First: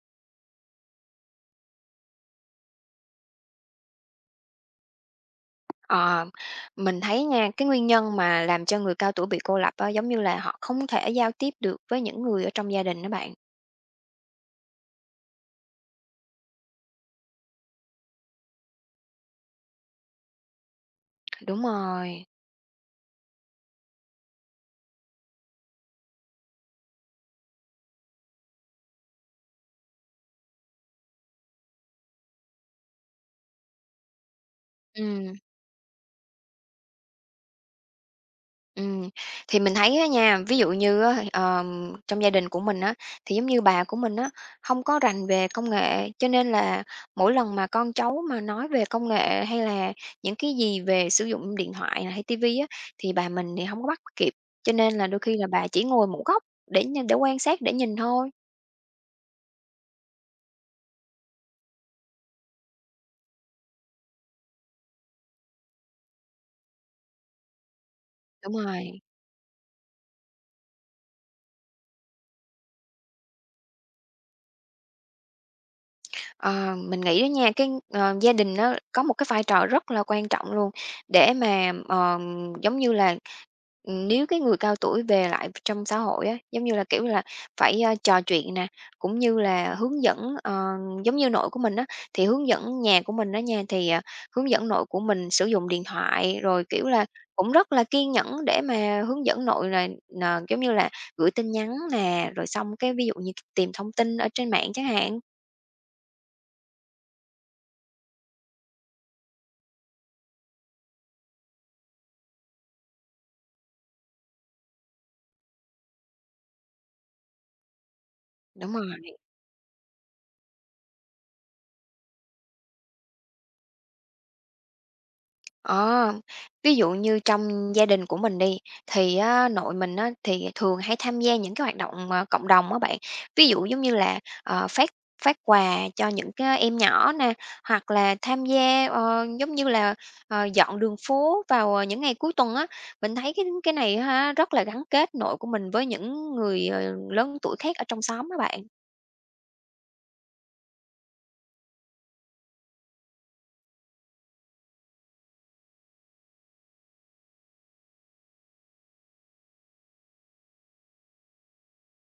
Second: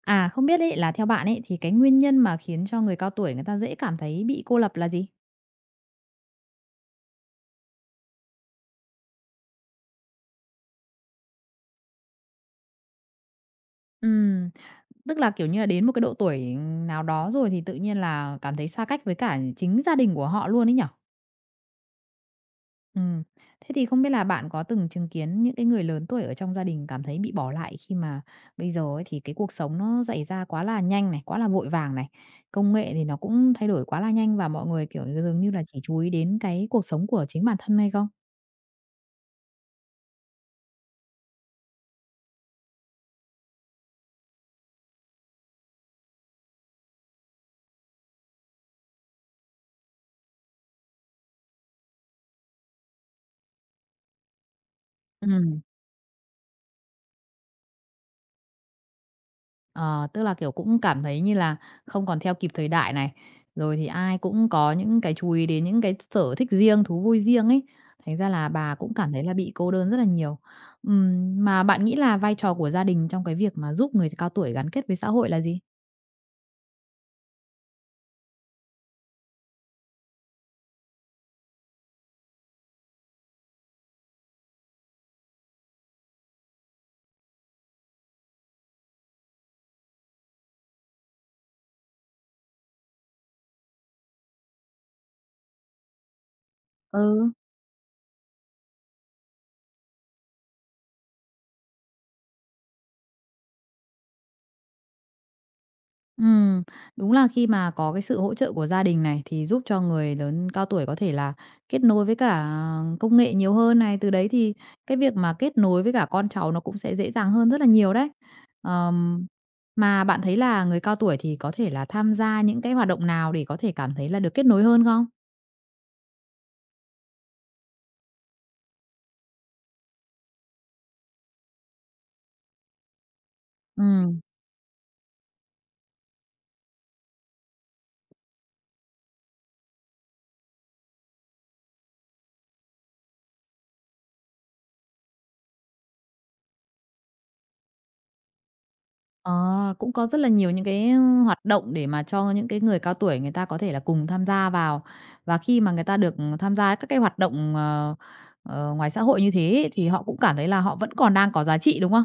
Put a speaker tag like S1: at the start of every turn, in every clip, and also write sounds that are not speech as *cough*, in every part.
S1: À, không biết ấy là theo bạn ấy thì cái nguyên nhân mà khiến cho người cao tuổi người ta dễ cảm thấy bị cô lập là gì?
S2: Ờ, mình thấy nha, cái nguyên nhân mà làm cho người cao tuổi bị cô lập á, giống như là họ không thể giao tiếp được với những người ở trong gia đình đó bạn.
S1: Ừm, tức là, kiểu như là, đến một cái độ tuổi nào đó rồi thì tự nhiên là cảm thấy xa cách với cả chính gia đình của họ luôn ấy nhở?
S2: Đúng rồi.
S1: Ừm, thế thì không biết là bạn có từng chứng kiến những cái người lớn tuổi ở trong gia đình cảm thấy bị bỏ lại khi mà bây giờ ấy thì cái cuộc sống nó xảy ra quá là nhanh này, quá là vội vàng này, công nghệ thì nó cũng thay đổi quá là nhanh và mọi người, kiểu,
S2: Ừm,
S1: dường như là chỉ chú ý đến cái cuộc sống của chính bản thân hay không?
S2: ừm. Thì mình thấy á nha, ví dụ như á, trong gia đình của mình á, thì giống như bà của mình á, không có rành về công nghệ, cho nên là mỗi lần mà con cháu mà nói về công nghệ hay là những cái gì về sử dụng điện thoại nè hay tivi á, thì bà mình thì không có bắt kịp, cho nên là đôi khi là
S1: Ừm.
S2: bà chỉ ngồi một góc để quan sát, để nhìn thôi.
S1: Ờ, tức là, kiểu, cũng cảm thấy như là không còn theo kịp thời đại này, rồi thì ai cũng có những cái chú ý đến những cái sở thích riêng, thú vui riêng ấy, thành ra là
S2: Đúng
S1: bà cũng
S2: rồi.
S1: cảm thấy là bị cô đơn rất là nhiều. Mà bạn nghĩ là vai trò của gia đình trong cái việc mà giúp người cao tuổi gắn kết với xã hội là gì?
S2: Ờ, mình nghĩ đó nha, gia đình nó có một cái vai trò rất là quan trọng luôn, để mà, giống như là, nếu cái người cao tuổi về lại trong xã hội á, giống như là, kiểu là, phải, trò chuyện nè, cũng như là hướng dẫn, giống như nội của mình á, thì hướng dẫn nhà của mình đó nha, thì, hướng dẫn nội của mình sử dụng điện thoại, rồi, kiểu là,
S1: Ừ.
S2: cũng rất là kiên nhẫn để mà hướng dẫn nội là nà, giống như là, gửi tin nhắn nè, rồi xong cái ví dụ như tìm thông tin ở trên mạng chẳng hạn.
S1: Ừm, đúng là khi mà có cái sự hỗ trợ của gia đình này thì giúp cho người lớn cao tuổi có thể là kết nối với cả công nghệ nhiều hơn này, từ đấy thì cái việc mà kết nối với cả con cháu nó cũng sẽ dễ dàng hơn rất là nhiều đấy.
S2: Đúng rồi.
S1: Ờm, mà bạn thấy là người cao tuổi thì có thể là tham gia những cái hoạt động nào để có thể cảm thấy là được kết nối hơn không?
S2: Ờ, Ví dụ như trong gia đình của mình đi, thì á, nội mình á, thì thường hay tham gia những cái hoạt động, cộng đồng á bạn. Ví dụ giống như
S1: Ừm.
S2: là, phát phát quà cho những cái em nhỏ nè, hoặc là tham gia, giống như là, dọn đường phố vào, những ngày cuối tuần á. Mình thấy cái này á rất là gắn kết nội của mình với những người, lớn tuổi khác ở trong xóm á bạn.
S1: Ờ, cũng có rất là nhiều những cái hoạt động để mà cho những cái người cao tuổi người ta có thể là cùng tham gia vào. Và khi mà người ta được tham gia các cái hoạt động, ngoài xã hội như thế ấy, thì họ cũng cảm thấy là họ vẫn còn đang có giá trị, đúng không?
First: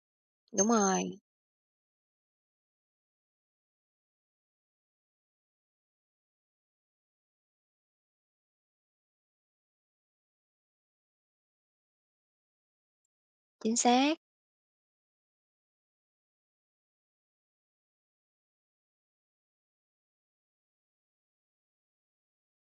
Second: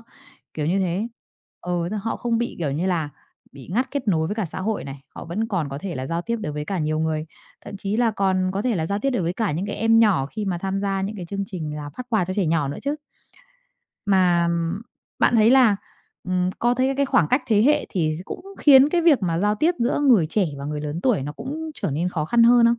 S1: Kiểu
S2: Đúng
S1: như thế.
S2: rồi,
S1: Ừ, họ không bị, kiểu như là, bị ngắt kết nối với cả xã hội này, họ vẫn còn có thể là giao tiếp được với cả nhiều người, thậm chí là còn có thể là giao tiếp được với cả những cái em nhỏ khi mà tham gia những cái chương trình là phát quà cho trẻ nhỏ nữa chứ.
S2: chính xác.
S1: Mà bạn thấy là, có thấy cái khoảng cách thế hệ thì cũng khiến cái việc mà giao tiếp giữa người trẻ và người lớn tuổi nó cũng trở nên khó khăn hơn không?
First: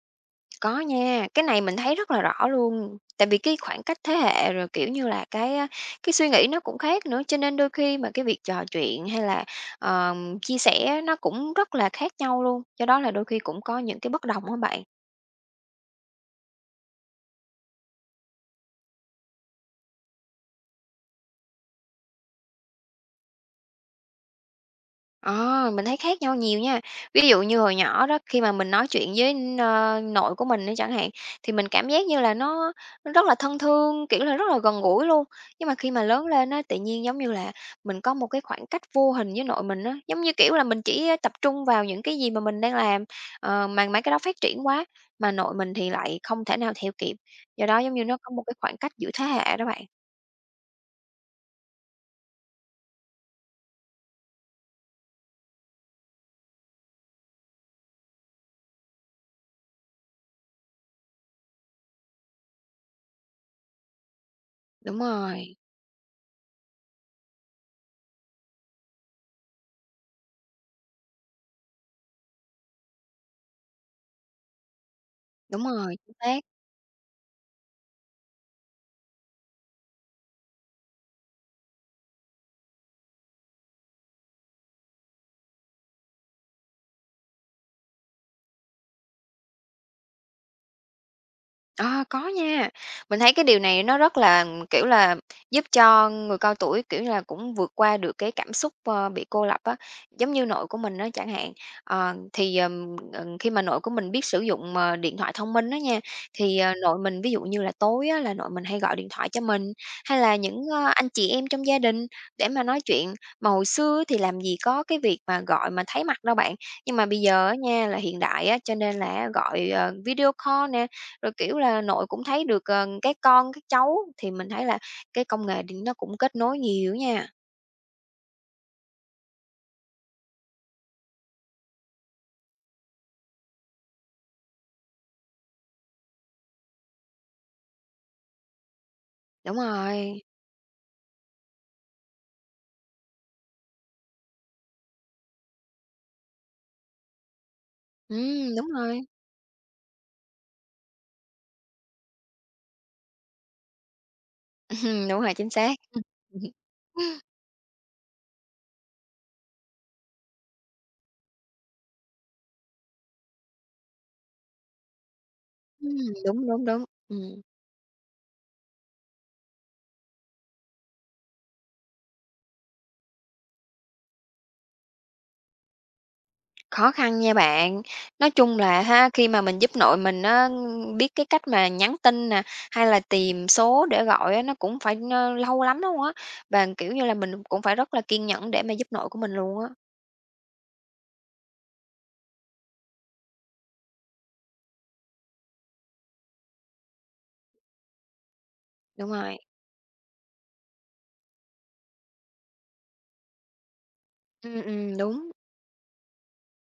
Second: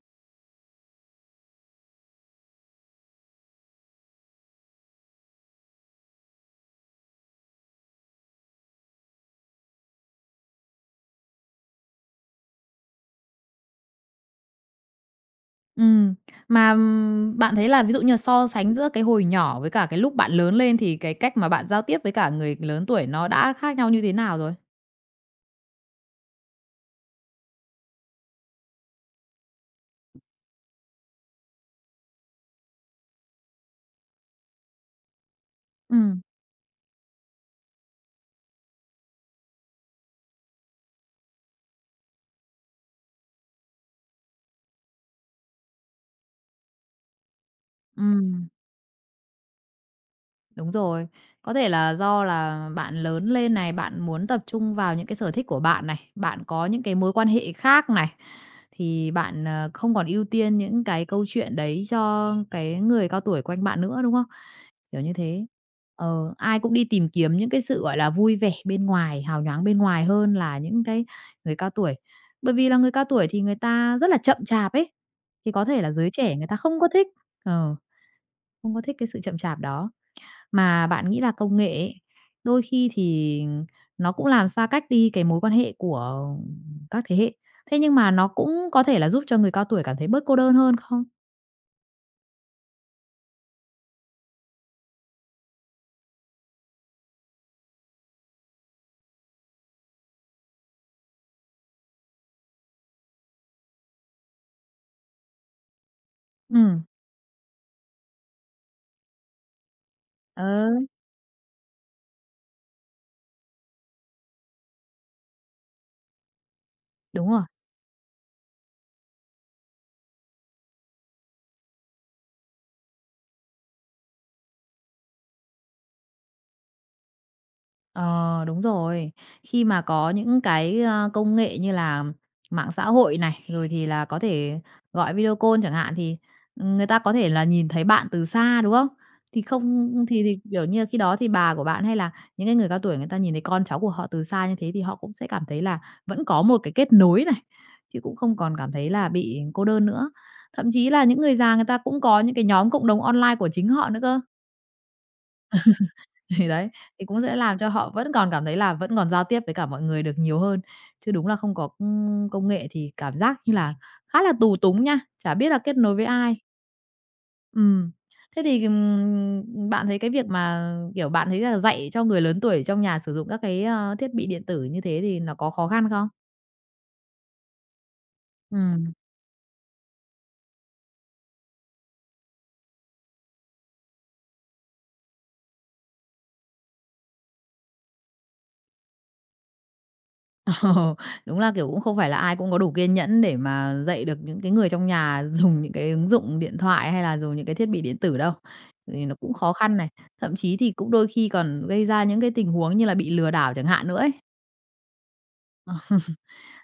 S2: Có nha, cái này mình thấy rất là rõ luôn. Tại vì cái khoảng cách thế hệ rồi, kiểu như là, cái suy nghĩ nó cũng khác nữa, cho nên đôi khi mà cái việc trò chuyện hay là, chia sẻ nó cũng rất là khác nhau luôn, do đó là đôi khi cũng có những cái bất đồng á bạn.
S1: Ừm, mà, bạn thấy là ví dụ như là so sánh giữa cái hồi nhỏ với cả cái lúc bạn lớn lên thì cái cách mà bạn giao tiếp với cả người lớn tuổi nó đã khác nhau như thế nào rồi?
S2: Ờ, mình thấy khác nhau nhiều nha. Ví dụ như hồi nhỏ đó, khi mà mình nói chuyện với, nội của mình đi chẳng hạn, thì mình cảm giác như là nó rất là thân thương, kiểu là, rất là gần gũi luôn. Nhưng mà khi
S1: Ừ,
S2: mà lớn lên á, tự nhiên, giống như là, mình có một cái khoảng cách vô hình với nội mình á, giống như, kiểu là, mình chỉ tập trung vào những cái gì mà mình đang làm, mà mấy cái đó phát triển quá, mà nội mình thì lại không thể nào theo kịp. Do đó, giống như, nó có một
S1: ừ.
S2: cái khoảng cách giữa thế hệ đó bạn.
S1: Đúng rồi. Có thể là do là bạn lớn lên này, bạn muốn tập trung vào những cái sở thích của bạn này, bạn có những cái mối quan hệ khác này, thì bạn, không còn ưu tiên những cái câu chuyện đấy cho cái người cao tuổi quanh bạn nữa, đúng không?
S2: Đúng
S1: Kiểu như thế.
S2: rồi,
S1: Ờ, ai cũng đi tìm kiếm những cái sự, gọi là, vui vẻ bên ngoài, hào nhoáng bên ngoài hơn là những cái người cao tuổi. Bởi vì là người cao tuổi thì người ta rất là chậm chạp ấy, thì
S2: đúng
S1: có thể là
S2: rồi,
S1: giới
S2: chính
S1: trẻ
S2: xác.
S1: người ta không có thích, ờ, không có thích cái sự chậm chạp đó. Mà bạn nghĩ là công nghệ ấy, đôi khi thì nó cũng làm xa cách đi cái mối quan hệ của các thế hệ, thế nhưng mà nó cũng có thể là giúp cho người cao tuổi cảm thấy bớt cô đơn hơn không?
S2: À, có nha. Mình thấy cái điều này nó rất là, kiểu là, giúp cho người cao tuổi, kiểu là, cũng vượt qua được cái cảm xúc, bị cô lập á. Giống như nội của mình đó chẳng hạn, thì, khi mà nội của mình biết sử dụng, điện thoại thông minh đó nha,
S1: Ừ,
S2: thì, nội mình ví dụ như là tối á là nội mình hay gọi điện thoại cho mình, hay là những,
S1: ừ,
S2: anh chị em trong gia đình để mà nói chuyện. Mà hồi xưa thì làm gì có cái việc mà gọi mà thấy mặt đâu bạn, nhưng mà bây
S1: đúng rồi.
S2: giờ á nha là hiện đại á, cho nên là gọi, video call nè, rồi, kiểu là, nội cũng thấy được, các con, cái cháu thì mình thấy là cái công nghệ điện nó cũng kết nối nhiều nha.
S1: Ờ, đúng rồi. Khi mà có những cái, công nghệ như là mạng xã hội này, rồi thì là có thể gọi video call chẳng hạn, thì, ừ, người ta có thể là nhìn thấy bạn từ xa, đúng không? Thì
S2: Đúng
S1: không ừ,
S2: rồi,
S1: thì, kiểu như, khi đó thì bà của bạn hay là những cái người cao tuổi người ta nhìn thấy con cháu của họ từ xa như thế thì họ cũng sẽ cảm thấy là vẫn có một cái kết nối này, chứ cũng không còn
S2: đúng
S1: cảm thấy
S2: rồi,
S1: là bị cô đơn nữa. Thậm chí là những người già người ta cũng có những cái nhóm cộng đồng online của chính họ nữa cơ.
S2: *laughs* đúng rồi, chính xác.
S1: Thì đấy, thì cũng
S2: *laughs*
S1: sẽ làm cho họ vẫn còn cảm thấy là vẫn còn giao tiếp với cả mọi người được nhiều hơn. Chứ đúng là không có, công nghệ thì cảm giác như là khá là tù túng nha, chả biết là kết nối
S2: Ừm,
S1: với ai.
S2: đúng, đúng, đúng,
S1: Ừm. Thế thì, bạn thấy cái việc mà, kiểu, bạn thấy là dạy cho người lớn tuổi trong nhà sử dụng các cái, thiết bị điện tử như thế thì nó có khó khăn không?
S2: khó khăn nha bạn. Nói chung là
S1: Ừm.
S2: ha, khi mà mình giúp nội mình á, biết cái cách mà nhắn tin nè, hay là tìm số để gọi á, nó cũng phải lâu lắm luôn á, và, kiểu như là, mình cũng phải rất là kiên nhẫn để mà giúp nội của mình luôn á.
S1: Ờ, đúng là, kiểu, cũng không phải là ai cũng có đủ kiên nhẫn để mà dạy được những cái người trong nhà *laughs* dùng những cái ứng dụng điện thoại hay là dùng những cái thiết bị điện tử đâu, thì
S2: Đúng
S1: nó cũng
S2: rồi,
S1: khó khăn này, thậm chí thì cũng đôi khi còn gây ra những cái tình huống như là bị lừa đảo chẳng hạn nữa ấy.
S2: đúng.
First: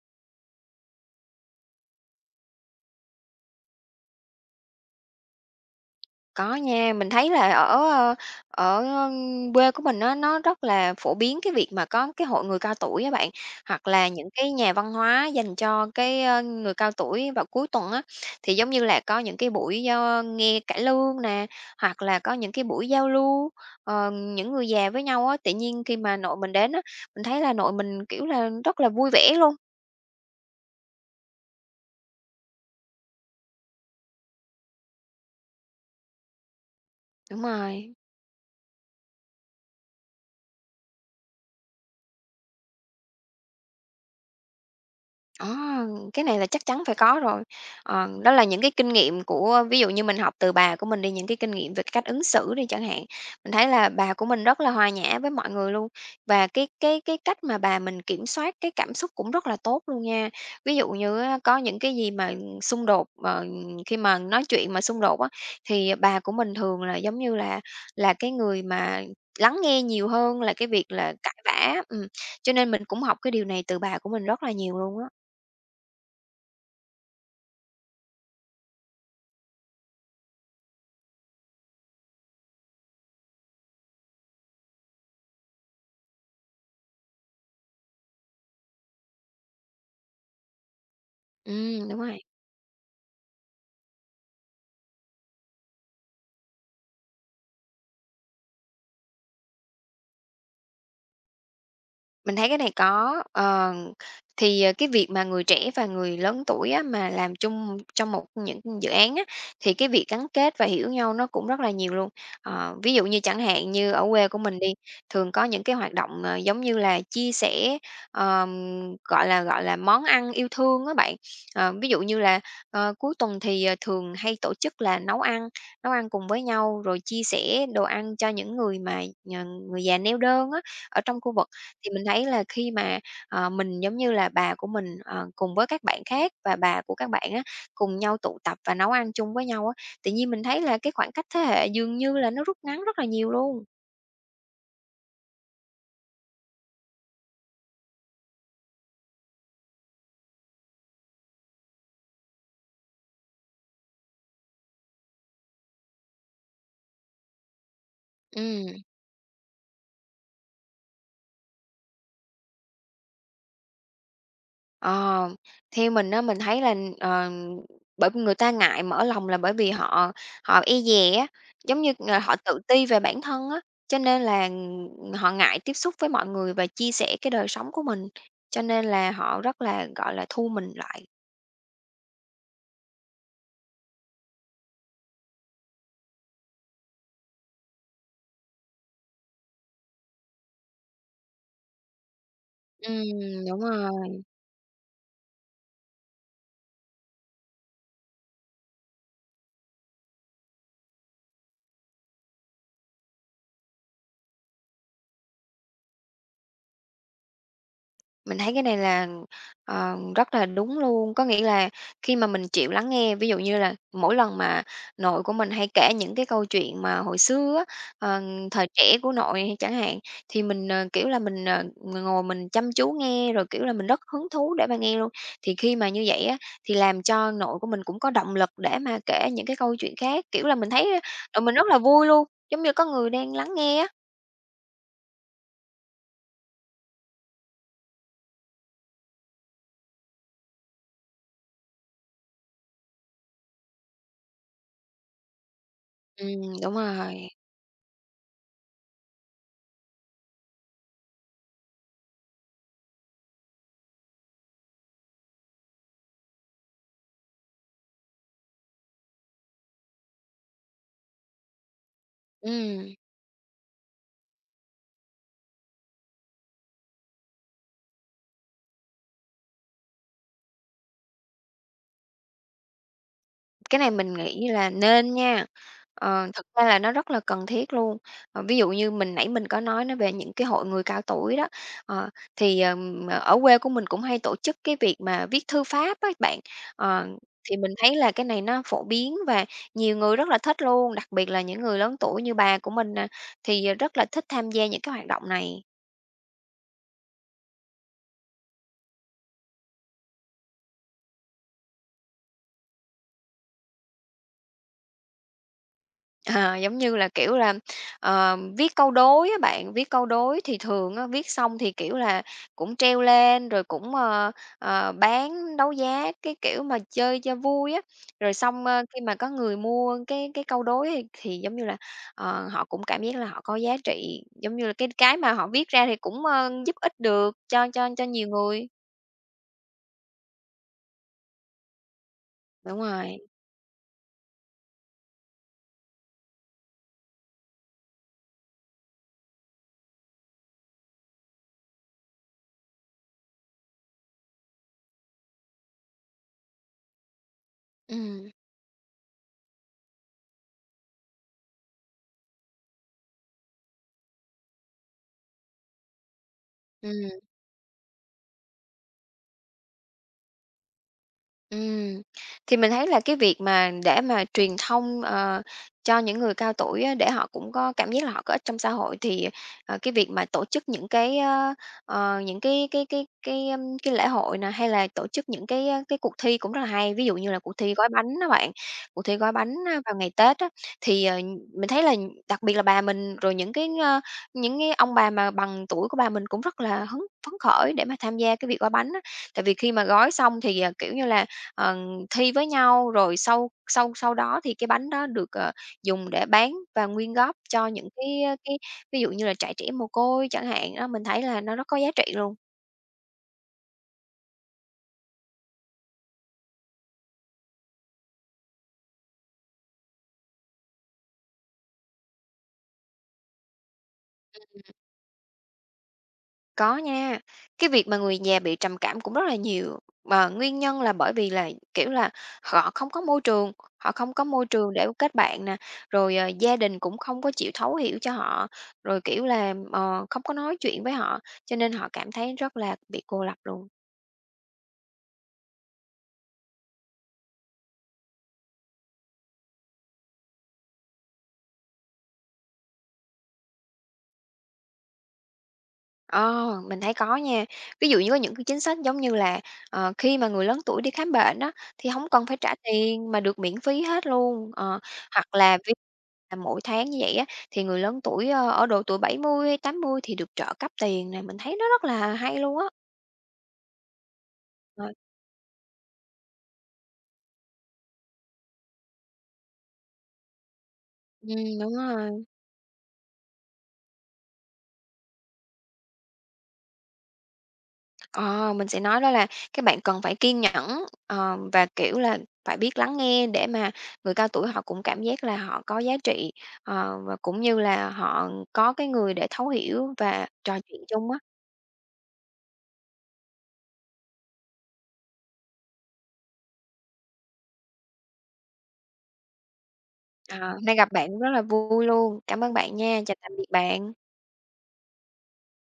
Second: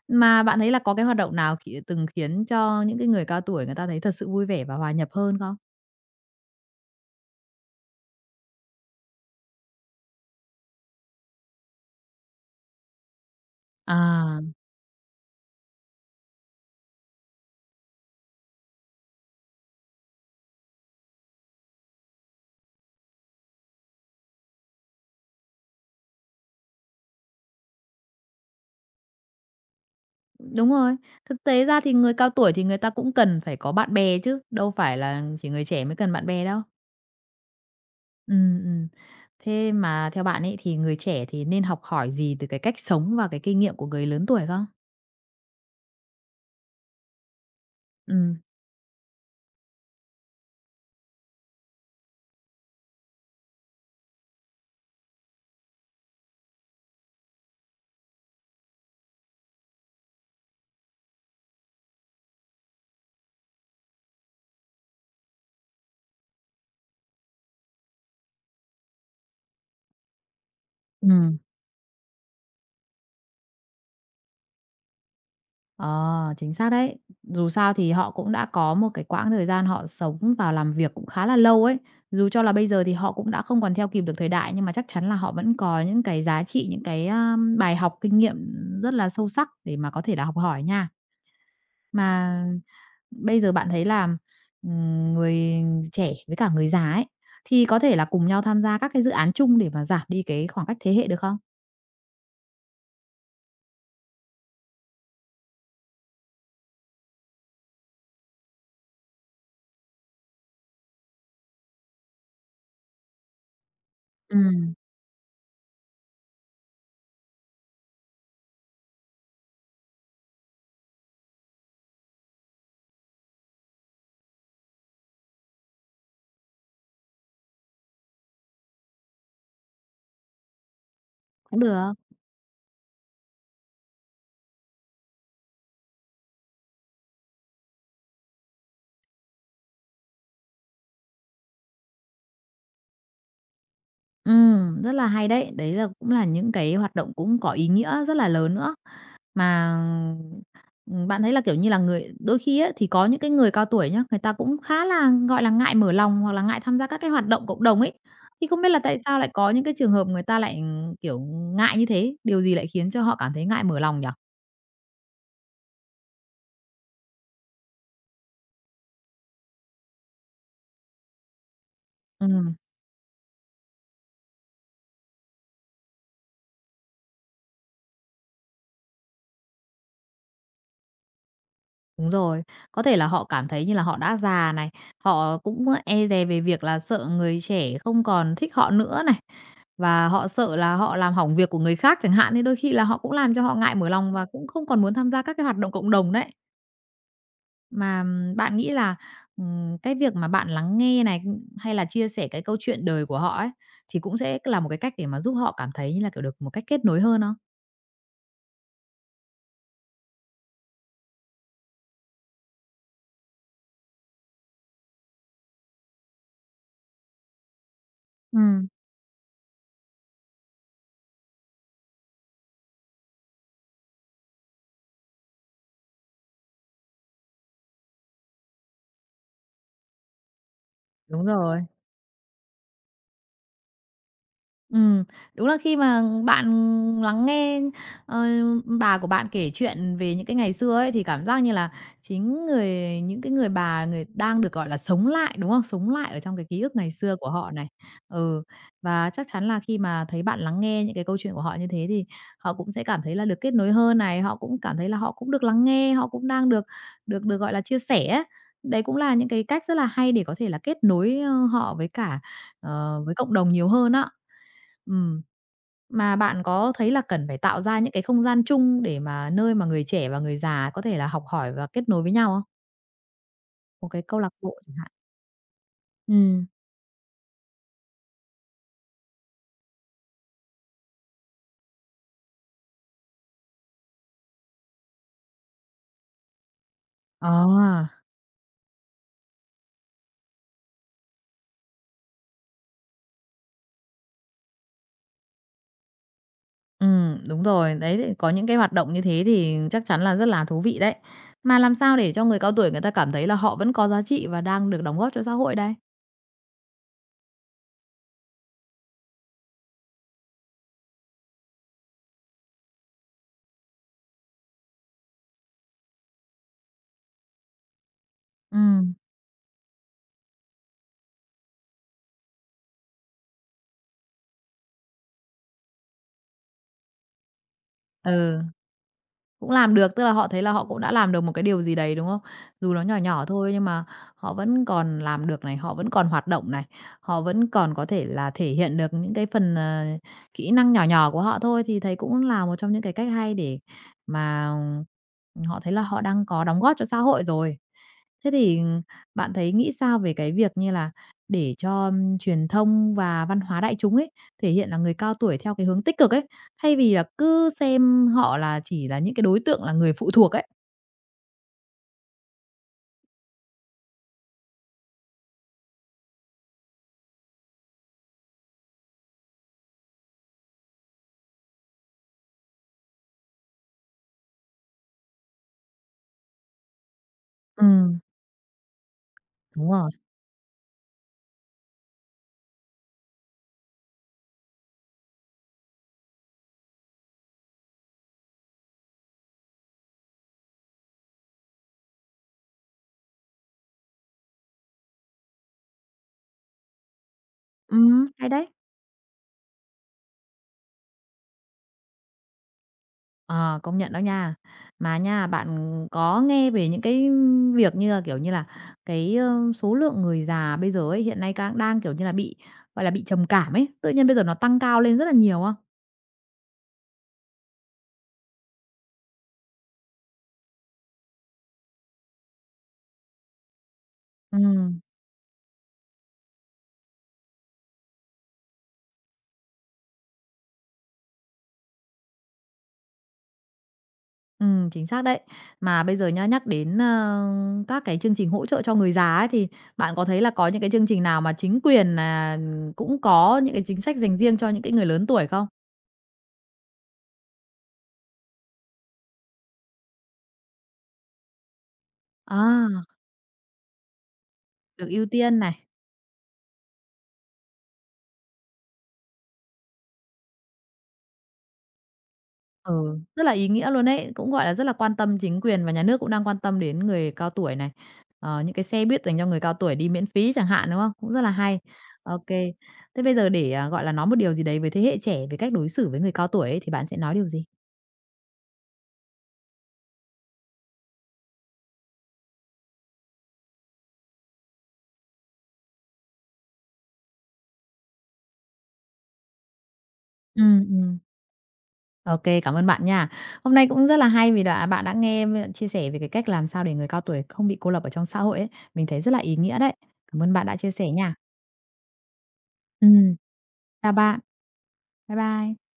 S1: Mà bạn thấy là có cái hoạt động nào khi từng khiến cho những cái người cao tuổi người ta thấy thật sự vui vẻ và hòa nhập hơn không?
S2: Có nha, mình thấy là ở quê của mình nó rất là phổ biến cái việc mà có cái hội người cao tuổi á bạn, hoặc là những
S1: À,
S2: cái nhà văn hóa dành cho cái, người cao tuổi vào cuối tuần á. Thì giống như là có những cái buổi nghe cải lương nè, hoặc là có những cái buổi giao lưu, những người già với nhau á. Tự nhiên khi mà nội mình đến á, mình thấy là nội mình, kiểu là, rất là vui vẻ luôn.
S1: đúng rồi, thực tế ra thì người cao tuổi thì người ta cũng cần phải có bạn bè chứ, đâu phải là chỉ người trẻ mới cần bạn bè đâu.
S2: Đúng rồi.
S1: Ừm, ừm. Thế mà theo bạn ấy thì người trẻ thì nên học hỏi gì từ cái cách sống và cái kinh nghiệm của người lớn tuổi không?
S2: À, cái này là chắc chắn phải có rồi. Đó
S1: Ừm,
S2: là những cái kinh nghiệm của ví dụ như mình học từ bà của mình đi, những cái kinh nghiệm về cái cách ứng xử đi chẳng hạn. Mình thấy là bà của mình rất là hòa nhã với mọi người luôn và cái cách mà bà mình kiểm soát cái cảm xúc cũng rất là tốt luôn nha. Ví dụ như á, có những cái gì mà xung đột khi mà nói chuyện mà xung đột á thì bà của mình thường là giống như là cái người mà lắng nghe nhiều hơn là cái việc là cãi
S1: ừm.
S2: vã. Ừ. Cho nên mình cũng học cái điều này từ bà của mình rất là nhiều luôn á.
S1: Ờ, chính xác đấy. Dù sao thì họ cũng đã có một cái quãng thời gian họ sống và làm việc cũng khá là lâu ấy. Dù cho là bây giờ thì họ cũng đã không còn theo kịp được thời đại nhưng mà chắc chắn là họ vẫn có những cái giá trị, những cái, bài học kinh nghiệm rất là sâu sắc để mà có thể là học hỏi nha.
S2: Ừ đúng rồi.
S1: Mà bây giờ bạn thấy là, người trẻ với cả người già ấy, thì có thể là cùng nhau tham gia các cái dự án chung để mà giảm đi cái khoảng cách thế hệ được không?
S2: Mình thấy cái này có, thì, cái việc mà người trẻ và người lớn tuổi á, mà làm chung trong một những dự án á, thì cái việc gắn kết và hiểu nhau nó cũng rất là nhiều luôn. Ví dụ như chẳng hạn như ở quê của mình
S1: Ừm.
S2: đi, thường có những cái hoạt động, giống như là chia sẻ, ờm, gọi là, món ăn yêu thương á bạn. Ví dụ như là, cuối tuần thì, thường hay tổ chức là nấu ăn cùng với nhau rồi chia sẻ đồ ăn cho những người mà, ờ, người già neo đơn á, ở trong khu vực.
S1: Cũng
S2: Thì
S1: được.
S2: mình thấy là khi mà, mình, giống như là, bà của mình, cùng với các bạn khác và bà của các bạn á, cùng nhau tụ tập và nấu ăn chung với nhau á, tự nhiên mình thấy là cái khoảng cách thế hệ dường như là nó rút ngắn rất là nhiều luôn.
S1: Rất là hay đấy. Đấy là cũng là những cái hoạt động cũng có ý nghĩa rất là lớn nữa. Mà, bạn thấy là, kiểu như là, người đôi khi á, thì có những cái người cao tuổi nhá, người ta cũng khá là, gọi là, ngại mở lòng hoặc là ngại tham gia các cái hoạt động cộng đồng ấy.
S2: Ừ.
S1: Thì không biết là tại sao lại có những cái trường hợp người ta lại, kiểu, ngại như thế? Điều gì lại khiến cho họ cảm thấy ngại mở lòng nhỉ?
S2: ờ, Theo mình á, mình thấy là, bởi vì người ta ngại mở lòng là bởi vì họ họ e dè á, giống như, họ
S1: Ừm.
S2: tự ti về bản thân á, cho nên là, họ ngại tiếp xúc với mọi người và chia sẻ cái đời sống của mình, cho nên là họ rất là, gọi là, thu mình lại.
S1: Đúng rồi, có thể là họ cảm thấy như là họ đã già này, họ cũng e dè về việc là sợ người trẻ không còn thích họ nữa này, và họ sợ là họ làm hỏng việc của người khác chẳng hạn, thế đôi khi là họ cũng làm cho họ
S2: Đúng
S1: ngại mở
S2: rồi.
S1: lòng và cũng không còn muốn tham gia các cái hoạt động cộng đồng đấy. Mà, bạn nghĩ là, cái việc mà bạn lắng nghe này, hay là chia sẻ cái câu chuyện đời của họ ấy, thì cũng sẽ là một cái cách để mà giúp họ cảm thấy như là, kiểu, được một cách kết nối hơn không?
S2: Mình thấy cái này là, rất là đúng luôn. Có nghĩa là khi mà mình chịu lắng nghe, ví dụ như là mỗi lần mà nội của mình hay kể những cái câu chuyện mà hồi xưa á, ờ, thời
S1: Ừm.
S2: trẻ của nội chẳng hạn, thì mình, kiểu là, mình, ngồi mình chăm chú nghe, rồi, kiểu là, mình rất hứng thú để mà nghe luôn. Thì khi mà như vậy á, thì làm cho nội của mình cũng có động lực để mà kể những cái câu chuyện khác, kiểu là, mình thấy
S1: Đúng
S2: nội mình
S1: rồi.
S2: rất là vui luôn, giống như có người đang lắng nghe á.
S1: Ừm, đúng là khi mà bạn lắng nghe, ờ, bà của bạn kể chuyện về những cái ngày xưa ấy, thì cảm giác như là chính người những cái người bà người đang được, gọi là, sống lại, đúng không? Sống lại ở trong cái ký
S2: Đúng
S1: ức ngày xưa
S2: rồi.
S1: của họ này. Ừ, và chắc chắn là khi mà thấy bạn lắng nghe những cái câu chuyện của họ như thế thì họ cũng sẽ cảm thấy là được kết nối hơn này, họ cũng cảm thấy là họ cũng được lắng nghe, họ cũng đang được được được, gọi là, chia sẻ á. Đấy cũng là những cái cách rất là hay để có thể là kết nối, họ với cả,
S2: Ừm.
S1: với cộng đồng nhiều hơn á. Ừm. Mà bạn có thấy là cần phải tạo ra những cái không gian chung để mà nơi mà người trẻ và người già có thể là học hỏi và kết nối với nhau không?
S2: Cái
S1: Một
S2: này
S1: cái
S2: mình
S1: câu lạc
S2: nghĩ
S1: bộ
S2: là
S1: chẳng hạn.
S2: nên nha.
S1: Ừm.
S2: Thật ra là nó rất là cần thiết luôn. Ví dụ như mình nãy mình có nói nó về những cái hội người cao tuổi đó, ờ, thì, ở quê của mình cũng hay tổ chức cái việc mà viết thư pháp á bạn. Ờ,
S1: Ờ,
S2: thì mình thấy là cái này nó phổ biến và nhiều người rất là thích luôn, đặc biệt là những người lớn tuổi như bà của mình nè, thì rất là thích tham gia những cái hoạt động này.
S1: đúng rồi. Đấy, thì có những cái hoạt động như thế thì chắc chắn là rất là thú vị đấy. Mà làm sao để cho người cao tuổi người ta cảm thấy là họ vẫn có giá trị và đang được đóng góp cho xã hội đây?
S2: À, giống như là, kiểu là, viết câu đối á bạn, viết câu đối thì thường á, viết xong thì, kiểu là, cũng treo lên rồi cũng, bán đấu giá, cái kiểu mà chơi cho vui á. Rồi xong,
S1: Ừm,
S2: khi mà có người mua cái câu đối thì, giống như là, họ cũng cảm giác là họ có giá trị, giống như là, cái mà họ viết ra thì cũng, giúp ích được cho nhiều
S1: ừ.
S2: người.
S1: Cũng làm được, tức là họ thấy là họ cũng đã làm được một cái điều gì đấy, đúng không? Dù
S2: Đúng
S1: nó nhỏ
S2: rồi,
S1: nhỏ thôi nhưng mà họ vẫn còn làm được này, họ vẫn còn hoạt động này, họ vẫn còn có thể là thể hiện được những cái phần, kỹ năng nhỏ nhỏ của họ thôi, thì thấy cũng là một trong những cái cách hay để mà, ừ, họ thấy là họ đang có đóng góp cho xã hội rồi. Thế
S2: ừ
S1: thì bạn thấy nghĩ sao về cái việc như là để cho, truyền thông và văn hóa đại chúng ấy, thể hiện là người cao tuổi theo cái hướng tích cực ấy, thay vì là
S2: ừ
S1: cứ xem họ là chỉ là những cái đối tượng là người phụ thuộc ấy.
S2: ừm, thì mình thấy là cái việc mà để mà truyền thông, cho những người cao tuổi á, để họ cũng có cảm giác là họ có ích trong xã hội thì, cái việc mà tổ chức những cái lễ hội nè, hay là tổ chức những cái cuộc thi cũng rất là hay. Ví dụ như là cuộc thi gói
S1: Ừm.
S2: bánh á bạn, cuộc thi gói bánh
S1: Đúng
S2: á
S1: rồi.
S2: vào ngày Tết á, thì, mình thấy là đặc biệt là bà mình, rồi những cái ông bà mà bằng tuổi của bà mình cũng rất là phấn khởi để mà tham gia cái việc gói bánh á. Tại vì khi mà gói xong thì, kiểu như là ờ, thi với nhau, rồi sau sau sau đó thì cái bánh đó được, dùng để bán và nguyên góp cho những cái,
S1: Hay
S2: ơ,
S1: đấy.
S2: cái ví dụ như là trại trẻ mồ côi chẳng hạn, đó, mình thấy là nó rất có giá trị luôn.
S1: Ờ, công nhận đó nha. Mà nha, bạn có nghe về những cái việc như là, kiểu như là, cái, số lượng người già bây giờ ấy, hiện nay cang đang, kiểu như là, bị, gọi là, bị trầm cảm ấy, tự nhiên bây giờ nó tăng cao lên rất là nhiều không?
S2: Có nha, cái việc mà người già bị trầm cảm cũng rất là nhiều, mà nguyên nhân là bởi vì là, kiểu là, họ không có môi trường, họ không có môi trường
S1: Ừm.
S2: để kết bạn nè, rồi, gia đình cũng không có chịu thấu hiểu cho họ, rồi, kiểu là, không có nói chuyện với họ, cho nên họ cảm thấy rất là bị cô lập luôn.
S1: Chính xác đấy. Mà bây giờ nhá, nhắc đến, các cái chương trình hỗ trợ cho người già ấy, thì bạn có thấy là có những cái chương trình nào mà chính quyền nà cũng có những cái chính sách dành riêng cho những cái người lớn tuổi không?
S2: Ờ, mình thấy có nha. Ví dụ như có những cái chính sách giống như là, khi mà người lớn tuổi đi khám bệnh đó thì không cần phải trả
S1: À,
S2: tiền mà được miễn phí hết luôn. Ờ,
S1: được ưu
S2: Hoặc
S1: tiên
S2: là
S1: này.
S2: ví dụ là mỗi tháng như vậy á, thì người lớn tuổi, ở độ tuổi 70 hay 80 thì được trợ cấp tiền này mình thấy nó rất là hay luôn á.
S1: Ừ, rất là ý nghĩa luôn đấy cũng, gọi là, rất là
S2: Ờ,
S1: quan tâm chính quyền và nhà nước cũng đang quan tâm đến người cao tuổi này. Ờ, những cái xe buýt dành cho người cao tuổi đi miễn phí chẳng hạn, đúng không? Cũng rất là
S2: ừm,
S1: hay.
S2: đúng rồi.
S1: OK. Thế bây giờ để, à, gọi là, nói một điều gì đấy với thế hệ trẻ về cách đối xử với người cao tuổi ấy, thì bạn sẽ nói điều gì?
S2: Ờ, mình sẽ nói đó là các bạn cần phải kiên nhẫn, và, kiểu là, phải biết lắng nghe để mà người cao tuổi họ cũng cảm giác là họ có giá trị, và cũng như là họ có cái người để thấu hiểu và trò
S1: Ừm,
S2: chuyện
S1: ừm.
S2: chung á.
S1: OK, cảm ơn bạn nha. Hôm nay cũng rất là hay vì đã bạn đã nghe m chia sẻ về cái cách làm sao để người cao tuổi không bị cô lập ở trong xã hội ấy. Mình thấy rất là ý nghĩa đấy. Cảm ơn bạn
S2: Ờ,
S1: đã
S2: Hôm
S1: chia
S2: nay
S1: sẻ
S2: gặp bạn
S1: nha.
S2: cũng rất là vui luôn. Cảm ơn bạn nha, chào
S1: Ừm,
S2: tạm biệt
S1: chào
S2: bạn.
S1: bạn. Bye bye.